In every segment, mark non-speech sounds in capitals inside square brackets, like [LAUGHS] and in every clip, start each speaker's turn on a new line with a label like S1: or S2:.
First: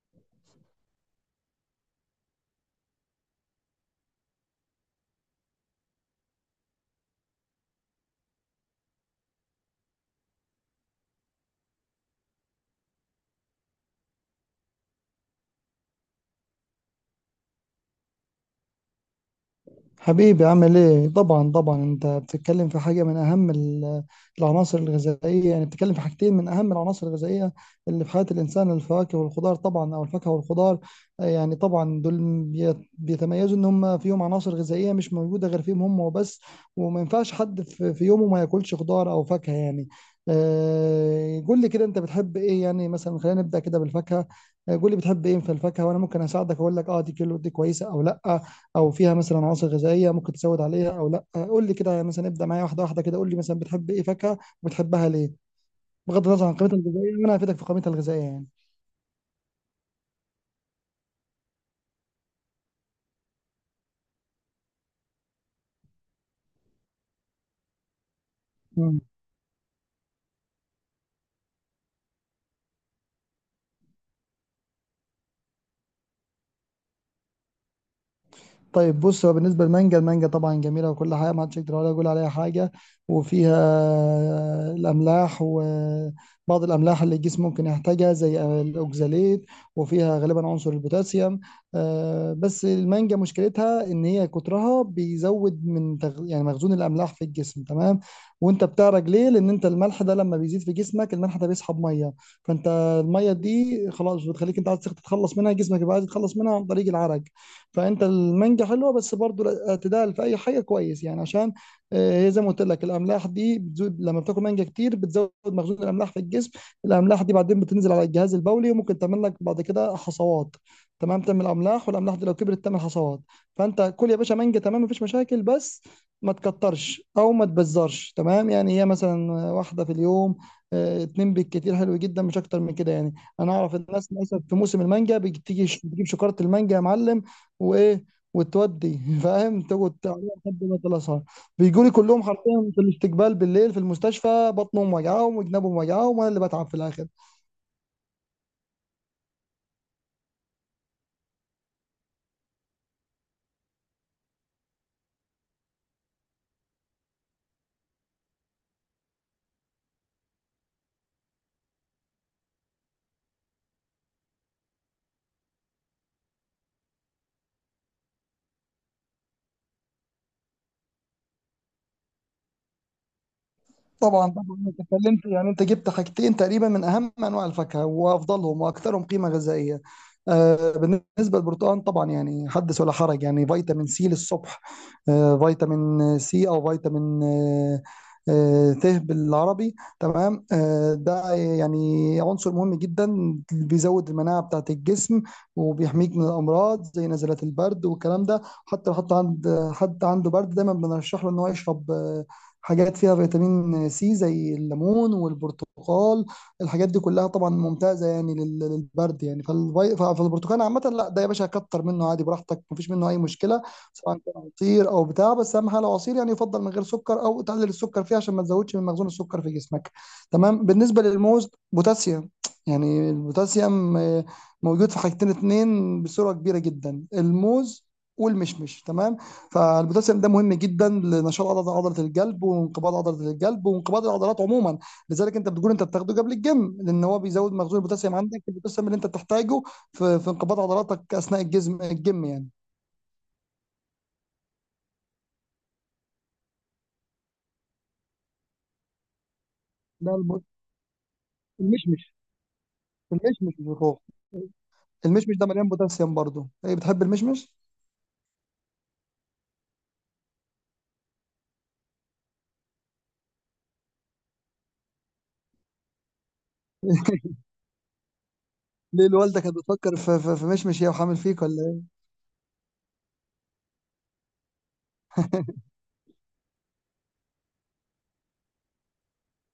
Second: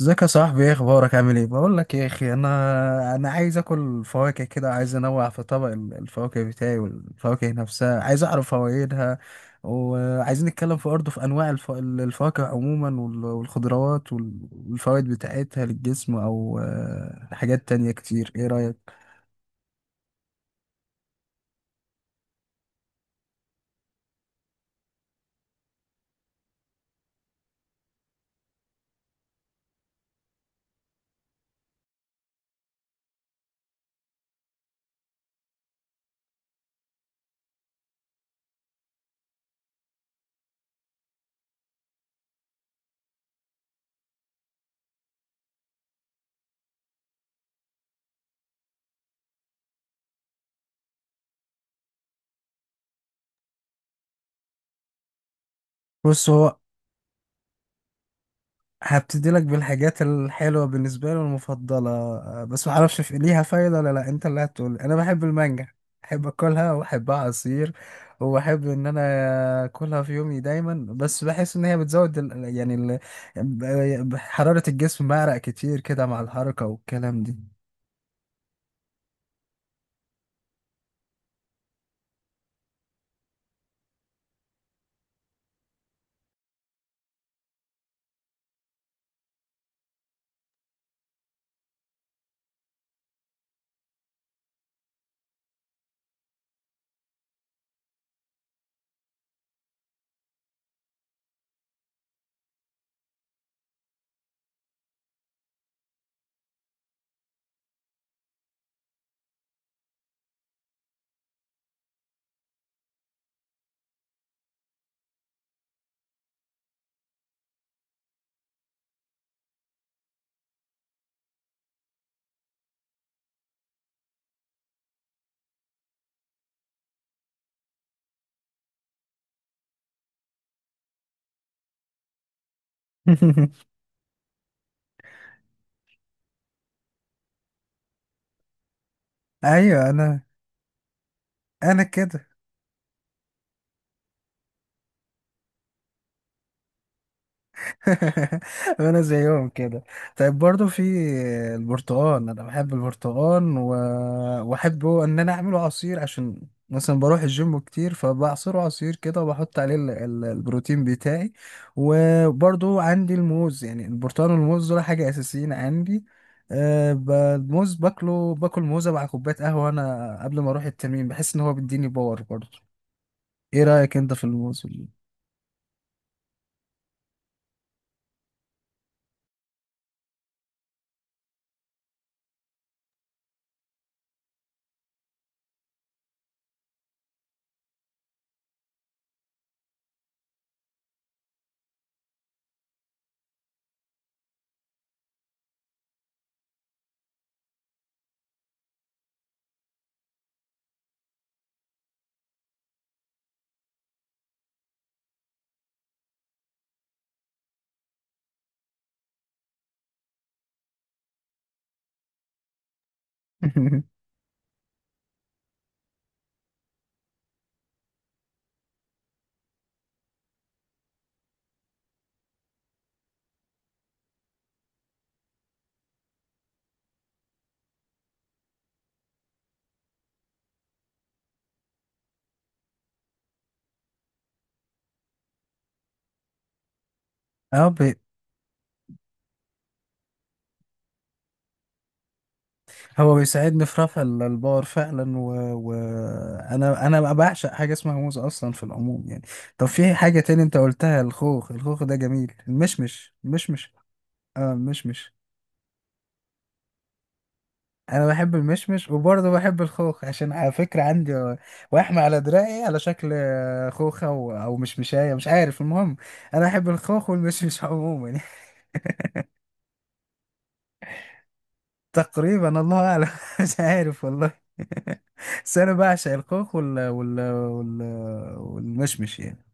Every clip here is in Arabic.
S1: ازيك يا صاحبي، ايه اخبارك؟ عامل ايه؟ بقول لك يا اخي، انا عايز اكل فواكه كده، عايز انوع في طبق الفواكه بتاعي، والفواكه نفسها عايز اعرف فوائدها. وعايزين نتكلم في برضه في انواع الفواكه عموما والخضروات والفوائد بتاعتها للجسم، او حاجات تانية كتير. ايه رأيك؟
S2: حبيبي عامل ايه؟ طبعا طبعا انت بتتكلم في حاجه من اهم العناصر الغذائيه. يعني بتتكلم في حاجتين من اهم العناصر الغذائيه اللي في حياه الانسان، الفواكه والخضار، طبعا او الفاكهه والخضار. يعني طبعا دول بيتميزوا ان هم فيهم عناصر غذائيه مش موجوده غير فيهم هم وبس. وما ينفعش حد في يومه ما ياكلش خضار او فاكهه، يعني. قول لي كده، انت بتحب ايه؟ يعني مثلا خلينا نبدا كده بالفاكهه. قول لي بتحب ايه في الفاكهه وانا ممكن اساعدك اقول لك اه دي كيلو دي كويسه او لا، او فيها مثلا عناصر غذائيه ممكن تزود عليها او لا. قول لي كده، يعني مثلا ابدا معايا واحده واحده كده، قول لي مثلا بتحب ايه فاكهه وبتحبها ليه، بغض
S1: بص
S2: النظر عن
S1: هو
S2: قيمتها الغذائيه، وانا هفيدك في قيمتها الغذائيه يعني.
S1: هبتدي لك بالحاجات الحلوة بالنسبة لي والمفضلة، بس ما اعرفش في ليها فايدة ولا لا، انت اللي هتقول. انا بحب المانجا، احب اكلها واحبها عصير، واحب ان
S2: مم.
S1: انا اكلها في يومي دايما. بس بحس ان هي بتزود ال... يعني ال... ب- حرارة الجسم، بعرق كتير كده مع الحركة والكلام دي.
S2: طيب بص، هو بالنسبة للمانجا، المانجا طبعا جميلة وكل حاجة، ما حدش يقدر ولا يقول عليها حاجة. وفيها الأملاح، وبعض الأملاح اللي الجسم ممكن يحتاجها زي الأوكزاليت، وفيها غالبا عنصر البوتاسيوم. بس المانجا مشكلتها إن هي كترها بيزود من يعني مخزون الأملاح في الجسم، تمام؟ وأنت بتعرج ليه؟ لأن أنت الملح ده لما بيزيد في جسمك، الملح ده بيسحب مية، فأنت المية دي خلاص بتخليك أنت عايز تتخلص منها، جسمك يبقى عايز يتخلص منها عن طريق العرق. فانت المانجا حلوه، بس برضو الاعتدال في اي حاجه كويس، يعني عشان هي زي ما قلت لك الاملاح دي بتزود، لما بتاكل مانجا كتير بتزود مخزون الاملاح في الجسم. الاملاح دي بعدين بتنزل على الجهاز البولي، وممكن تعمل لك بعد كده حصوات، تمام؟ تعمل املاح، والاملاح دي لو كبرت تعمل حصوات. فانت كل يا باشا مانجا، تمام، مفيش مشاكل، بس ما تكترش او ما تبزرش، تمام؟ يعني هي مثلا واحده في اليوم، اتنين بالكتير، حلو جدا، مش اكتر من كده يعني. انا
S1: [LAUGHS]
S2: اعرف الناس مثلا في موسم المانجا بتيجي بتجيب شكاره المانجا يا معلم، وايه، وتودي [LAUGHS] فاهم،
S1: ايوه
S2: تقعد
S1: انا،
S2: تعمل لحد ما تلصها.
S1: انا
S2: بيجوا لي كلهم
S1: كده.
S2: حرفيا في الاستقبال بالليل في المستشفى، بطنهم وجعهم وجنابهم وجعهم، وانا اللي بتعب في الاخر.
S1: [LAUGHS] انا زيهم كده. طيب برضو في البرتقال، انا بحب البرتقال واحبه ان انا اعمله عصير، عشان مثلا بروح الجيم كتير، فبعصره عصير كده وبحط عليه البروتين بتاعي. وبرضو عندي الموز، يعني البرتقال والموز دول حاجة اساسيين عندي. الموز باكله، باكل موزة مع كوباية قهوة انا قبل ما اروح التمرين، بحس ان هو بيديني باور برضو. ايه رأيك انت في
S2: طبعا طبعا
S1: الموز
S2: انت اتكلمت، يعني انت جبت حاجتين تقريبا من اهم انواع الفاكهه وافضلهم واكثرهم قيمه غذائيه. بالنسبه للبرتقال طبعا، يعني حدث ولا حرج، يعني فيتامين سي للصبح. فيتامين سي، او فيتامين ت بالعربي، تمام، ده يعني عنصر مهم جدا، بيزود المناعه بتاعه الجسم، وبيحميك من الامراض زي نزلات البرد والكلام ده. حتى لو حد عنده برد دايما بنرشح له ان هو يشرب حاجات فيها فيتامين سي زي الليمون والبرتقال. الحاجات دي كلها طبعا ممتازة، يعني للبرد يعني، فالبرتقال عامة، لا ده يا باشا كتر منه عادي براحتك، مفيش منه أي مشكلة،
S1: [LAUGHS]
S2: سواء كان عصير أو بتاع. بس أهم حاجة لو عصير، يعني يفضل من غير سكر، أو تقلل السكر فيه عشان ما تزودش من مخزون السكر في جسمك، تمام. بالنسبة للموز، بوتاسيوم، يعني البوتاسيوم موجود في حاجتين اتنين بصورة كبيرة جدا، الموز والمشمش، تمام. فالبوتاسيوم ده مهم جدا لنشاط عضله الجلب، وانقباض عضله الجلب، وانقباض العضلات عموما. لذلك انت بتقول انت بتاخده قبل الجيم، لان هو بيزود
S1: اه،
S2: مخزون البوتاسيوم عندك، البوتاسيوم اللي انت بتحتاجه في انقباض عضلاتك اثناء الجيم يعني.
S1: هو بيساعدني في رفع البار فعلا، وانا و... و- انا أنا بعشق حاجه اسمها موز اصلا في العموم يعني. طب في
S2: ده
S1: حاجه تاني
S2: الب-
S1: انت قلتها، الخوخ، الخوخ ده
S2: المشمش،
S1: جميل، المشمش،
S2: المشمش
S1: المشمش.
S2: اللي فوق،
S1: اه المشمش،
S2: المشمش ده مليان بوتاسيوم برضه. ايه، بتحب المشمش؟
S1: انا بحب المشمش وبرضه بحب الخوخ، عشان على فكره عندي وحمة على دراعي على شكل خوخه او أو مشمشايه، مش عارف. المهم انا بحب الخوخ والمشمش عموما. [LAUGHS]
S2: ليه، الوالده كانت بتفكر في مشمش هي وحامل فيك ولا؟
S1: تقريبا، الله اعلم. [LAUGHS] مش عارف والله. [LAUGHS] بس انا بعشق الخوخ والمشمش يعني.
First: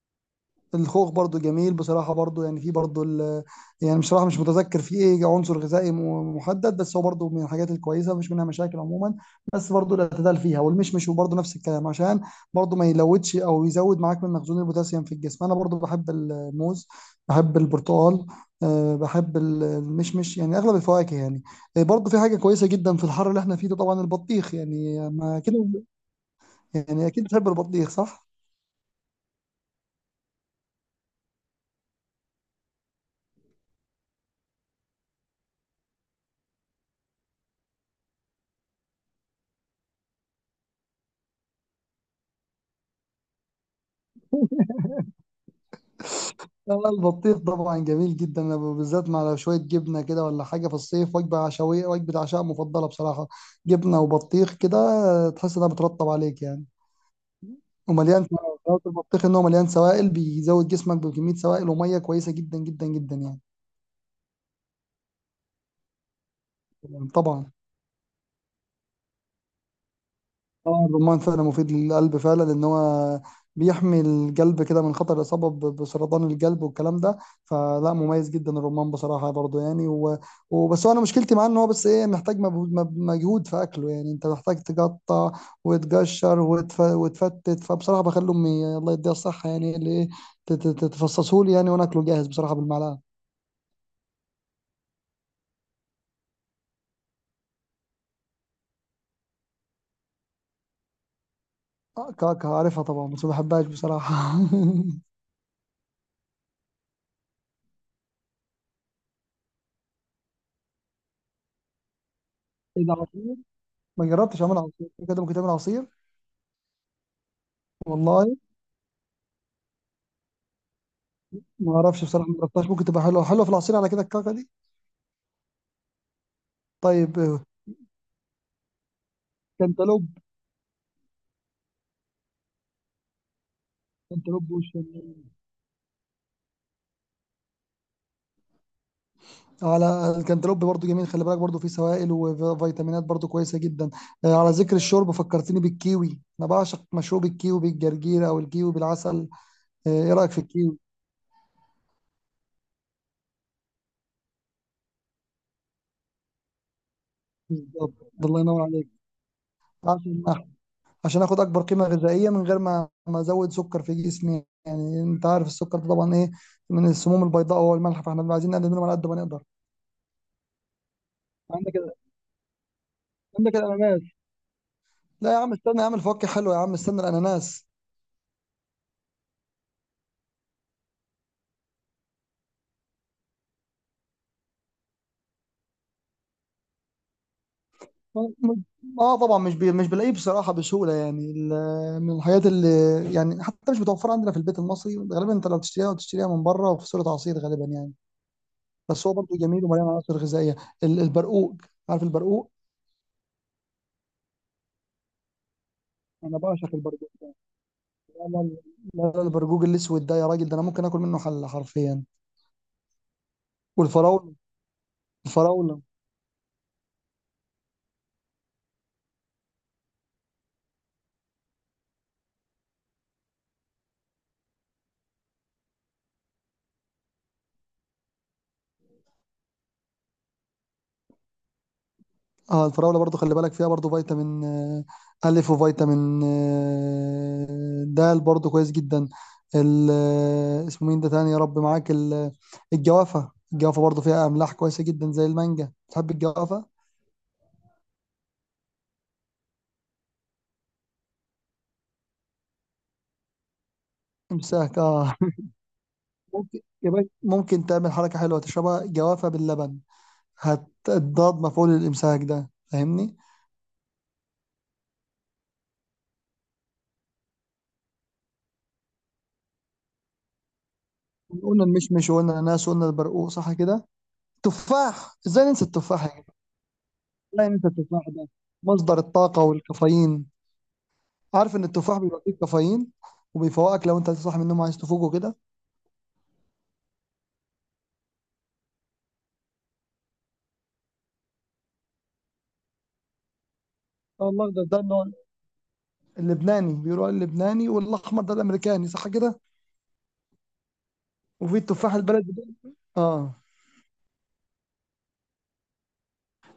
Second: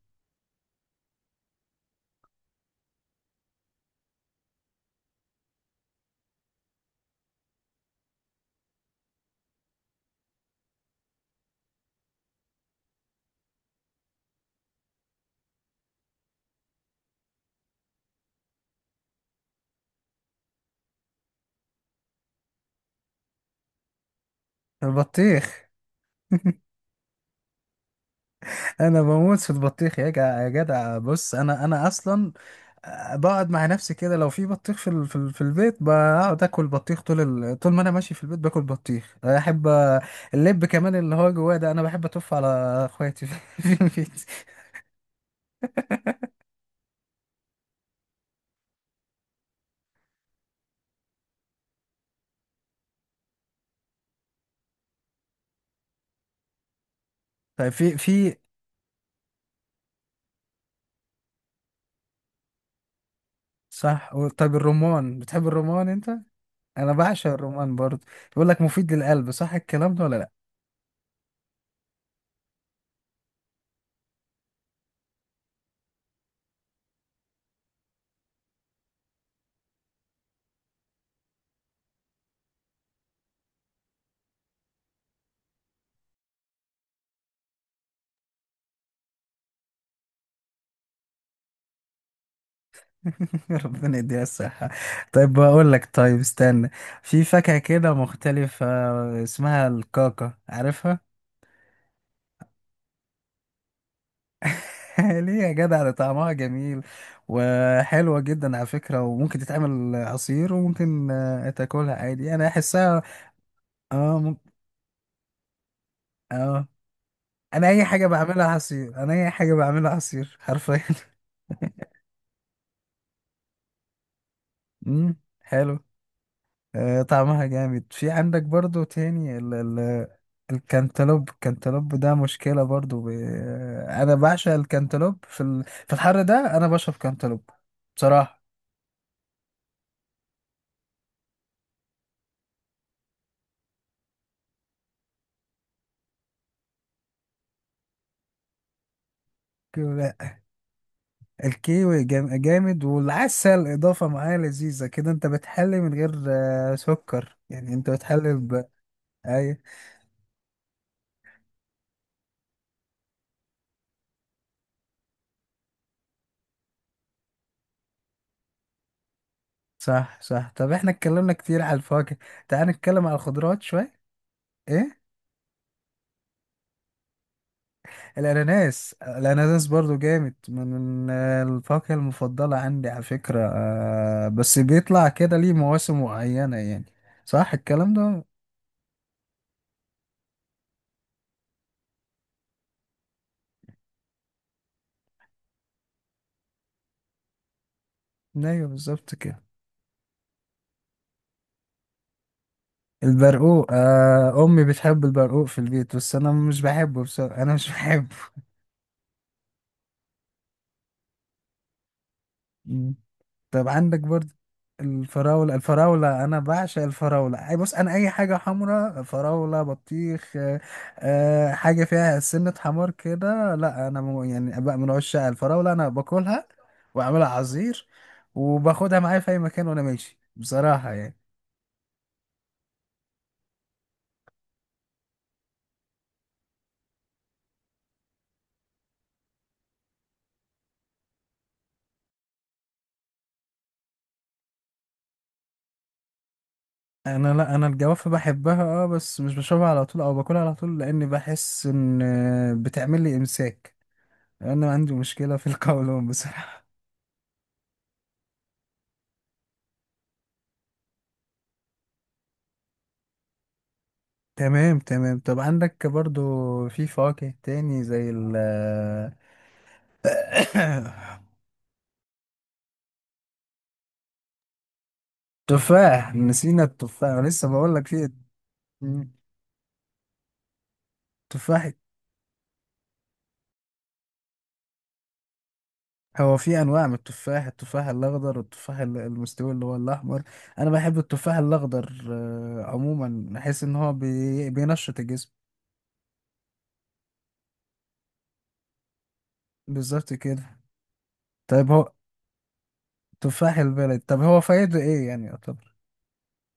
S2: الخوخ برضو جميل بصراحة، برضو يعني في برضو يعني بصراحة مش متذكر في ايه عنصر غذائي محدد، بس هو برضو من الحاجات الكويسة، مفيش منها مشاكل عموما. بس برضو الاعتدال فيها، والمشمش وبرضو نفس الكلام، عشان برضو ما يلودش او يزود معاك من مخزون البوتاسيوم في الجسم. انا برضو بحب الموز، بحب البرتقال، بحب المشمش يعني، اغلب الفواكه يعني. برضو في حاجة كويسة جدا في الحر اللي احنا فيه ده، طبعا البطيخ يعني، ما كده؟
S1: البطيخ. [LAUGHS]
S2: يعني اكيد بتحب البطيخ، صح؟
S1: انا بموت في البطيخ يا جدع يا جدع. بص انا اصلا، بقعد مع نفسي كده لو في بطيخ في البيت، بقعد اكل بطيخ طول طول ما انا ماشي في البيت باكل بطيخ. احب اللب كمان اللي هو جواه ده، انا بحب اتف على اخواتي في [LAUGHS] في البيت.
S2: البطيخ طبعا جميل جدا، أنا بالذات مع لو شويه جبنه كده ولا حاجه في الصيف، وجبه عشوائيه، وجبه عشاء مفضله بصراحه. جبنه وبطيخ كده، تحس انها بترطب عليك يعني.
S1: طيب في
S2: ومليان
S1: في
S2: سوائل، البطيخ ان هو مليان سوائل، بيزود جسمك بكميه سوائل وميه كويسه جدا جدا جدا يعني.
S1: صح. طيب الرمان، بتحب الرمان انت؟ انا بعشق
S2: طبعا.
S1: الرمان برضه، بيقول لك مفيد للقلب، صح الكلام ده ولا لا؟
S2: اه، الرمان فعلا مفيد للقلب فعلا، لان هو بيحمي القلب كده من خطر الاصابه بسرطان القلب والكلام ده. فلا، مميز جدا الرمان بصراحه برضو يعني، وبس هو انا مشكلتي معاه ان هو بس ايه، محتاج مجهود، مجهود في اكله، يعني انت محتاج تقطع وتقشر وتفتت. فبصراحه بخلي امي، الله يديها الصحه، يعني اللي ايه، تفصصه لي يعني، وانا اكله جاهز بصراحه بالمعلقه.
S1: [LAUGHS] ربنا يديها الصحة. طيب بقول لك، طيب استنى، في فاكهة كده مختلفة اسمها الكاكا، عارفها؟
S2: كعكه عارفها طبعا، بس ما بحبهاش بصراحه [LAUGHS]
S1: [LAUGHS] ليه يا جدع، ده طعمها جميل وحلوة جدا على فكرة، وممكن تتعمل عصير وممكن تاكلها عادي، انا
S2: ايه ده،
S1: احسها.
S2: عصير؟ ما
S1: اه
S2: جربتش اعمل عصير كده. ممكن تعمل عصير؟
S1: اه، انا اي حاجة
S2: والله
S1: بعملها عصير، انا اي حاجة بعملها عصير حرفيا. [LAUGHS]
S2: ما اعرفش بصراحه، ما جربتهاش. ممكن تبقى حلوه، حلوه في العصير على كده الكعكه دي.
S1: حلو.
S2: طيب،
S1: طعمها جامد. في عندك برضو تاني ال ال
S2: كانتالوب.
S1: الكنتالوب، الكنتالوب ده مشكلة برضو ب... آه، أنا
S2: كانتالوب
S1: بعشق
S2: وش
S1: الكنتالوب
S2: يعني.
S1: في في الحر ده أنا بشرب كنتالوب بصراحة
S2: على الكنتالوب برضو جميل، خلي بالك برضو فيه سوائل وفيتامينات، برضو كويسه جدا. على ذكر الشرب، فكرتني بالكيوي، انا بعشق مشروب الكيوي بالجرجير او الكيوي بالعسل.
S1: كده.
S2: ايه رايك في الكيوي؟
S1: الكيوي جامد، والعسل إضافة معاه لذيذة كده، أنت بتحلي من غير سكر يعني، أنت
S2: بالظبط.
S1: بتحلي
S2: الله ينور
S1: ب...
S2: عليك.
S1: أي.
S2: عشان اخد اكبر قيمه غذائيه من غير ما ازود سكر في جسمي. يعني انت عارف السكر ده طبعا ايه، من السموم البيضاء، والملح، فاحنا عايزين نقلل منهم على قد ما نقدر.
S1: صح صح. طب إحنا اتكلمنا كتير على
S2: عندك
S1: الفواكه، تعال نتكلم على
S2: عندك
S1: الخضروات شوية.
S2: الاناناس.
S1: إيه؟
S2: لا يا عم استنى، يا عم الفواكه حلوه، يا عم استنى الاناناس.
S1: الاناناس، الاناناس برضو جامد، من الفاكهة المفضلة عندي على فكرة، بس بيطلع كده ليه مواسم معينة يعني، صح الكلام ده؟
S2: م- اه طبعا، مش بلاقيه بصراحه بسهوله، يعني من الحاجات اللي يعني حتى مش متوفره عندنا في البيت المصري غالبا. انت لو تشتريها، وتشتريها من بره وفي صوره عصير غالبا يعني.
S1: ايوه بالظبط
S2: بس هو برضه
S1: كده.
S2: جميل ومليان عناصر غذائيه. البرقوق، عارف البرقوق؟
S1: البرقوق، آه امي بتحب البرقوق في البيت بس انا
S2: انا
S1: مش
S2: بعشق
S1: بحبه
S2: البرقوق.
S1: بصراحة، انا مش بحبه.
S2: لا لا، لا لا، البرقوق الاسود ده يا راجل، ده انا ممكن اكل منه حله حرفيا.
S1: مم. طب عندك برضه
S2: والفراوله.
S1: الفراولة،
S2: الفراوله.
S1: الفراولة، أنا بعشق الفراولة. أي بص، أنا أي حاجة حمرا: فراولة، بطيخ، حاجة فيها سنة حمار كده، لا أنا يعني بقى من عشاق الفراولة، أنا باكلها وأعملها عصير وباخدها معايا في أي مكان وأنا ماشي بصراحة يعني.
S2: اه، الفراولة برضو خلي بالك فيها، برضو فيتامين ألف، وفيتامين د، برضو كويس جدا. اسمه مين ده تاني، يا رب معاك، الجوافة. الجوافة برضو فيها أملاح كويسة جدا زي المانجا. تحب الجوافة؟
S1: أنا لا، أنا الجوافة بحبها أه، بس مش بشربها على طول أو باكلها على طول، لأني بحس إن بتعمل لي إمساك، أنا
S2: امساك،
S1: عندي
S2: اه.
S1: مشكلة في القولون
S2: [LAUGHS] ممكن
S1: بصراحة.
S2: يا باشا، ممكن تعمل حركة حلوة، تشربها جوافة باللبن، هتضاد مفعول الإمساك ده، فاهمني؟
S1: تمام تمام. طب عندك برضو في فواكه تاني زي ال... [COUGHS]
S2: قلنا المشمش، وقلنا الأناناس، وقلنا البرقوق، صح كده؟ تفاح، ازاي ننسى التفاح
S1: تفاح،
S2: يا.
S1: نسينا التفاح
S2: لا،
S1: لسه
S2: انت
S1: بقول لك
S2: التفاح
S1: في...
S2: ده مصدر
S1: مم.
S2: الطاقة والكافيين. عارف ان
S1: تفاح.
S2: التفاح بيبقى فيه كافيين، وبيفوقك لو انت صاحي من النوم عايز تفوق وكده.
S1: هو في انواع من التفاح: التفاح الاخضر والتفاح المستوي اللي هو الاحمر. انا بحب التفاح الاخضر، عموما بحس ان هو
S2: اه، الاخضر ده اللي
S1: بينشط
S2: هو
S1: الجسم.
S2: اللبناني، بيقولوا عليه اللبناني، والاحمر ده الامريكاني، صح كده.
S1: بالظبط كده.
S2: وفي
S1: طيب هو
S2: التفاح البلدي ده. اه،
S1: تفاح البلد، طب هو فايده ايه يعني؟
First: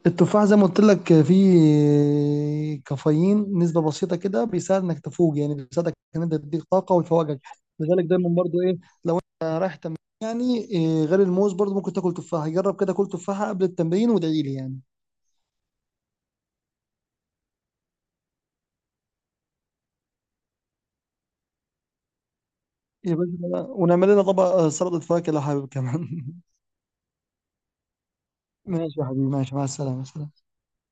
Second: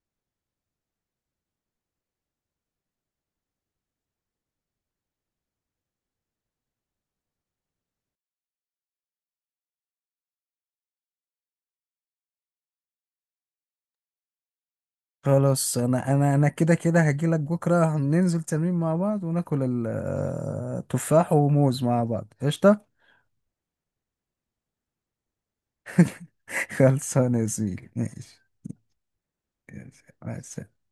S2: التفاح زي ما قلت لك فيه كافيين نسبة بسيطة كده، بيساعد انك تفوق يعني، بيساعدك ان انت تديك طاقة ويفوقك. لذلك دايما برضو ايه، لو انت رايح تمرين يعني، إيه غير الموز، برضو ممكن تاكل تفاحة. جرب كده، كل تفاحة قبل التمرين وادعي لي يعني.
S1: خلاص، انا كده كده هجيلك بكره، ننزل تمرين مع بعض وناكل تفاح وموز مع بعض، قشطه.
S2: يا باشا، ونعمل لنا طبق سلطة فاكهة لو حابب كمان.
S1: [LAUGHS] خلصانه يا زميلي، ماشي.
S2: [LAUGHS] ماشي يا حبيبي، ماشي، مع
S1: ماشي
S2: السلامة، سلام.
S1: مع السلامة.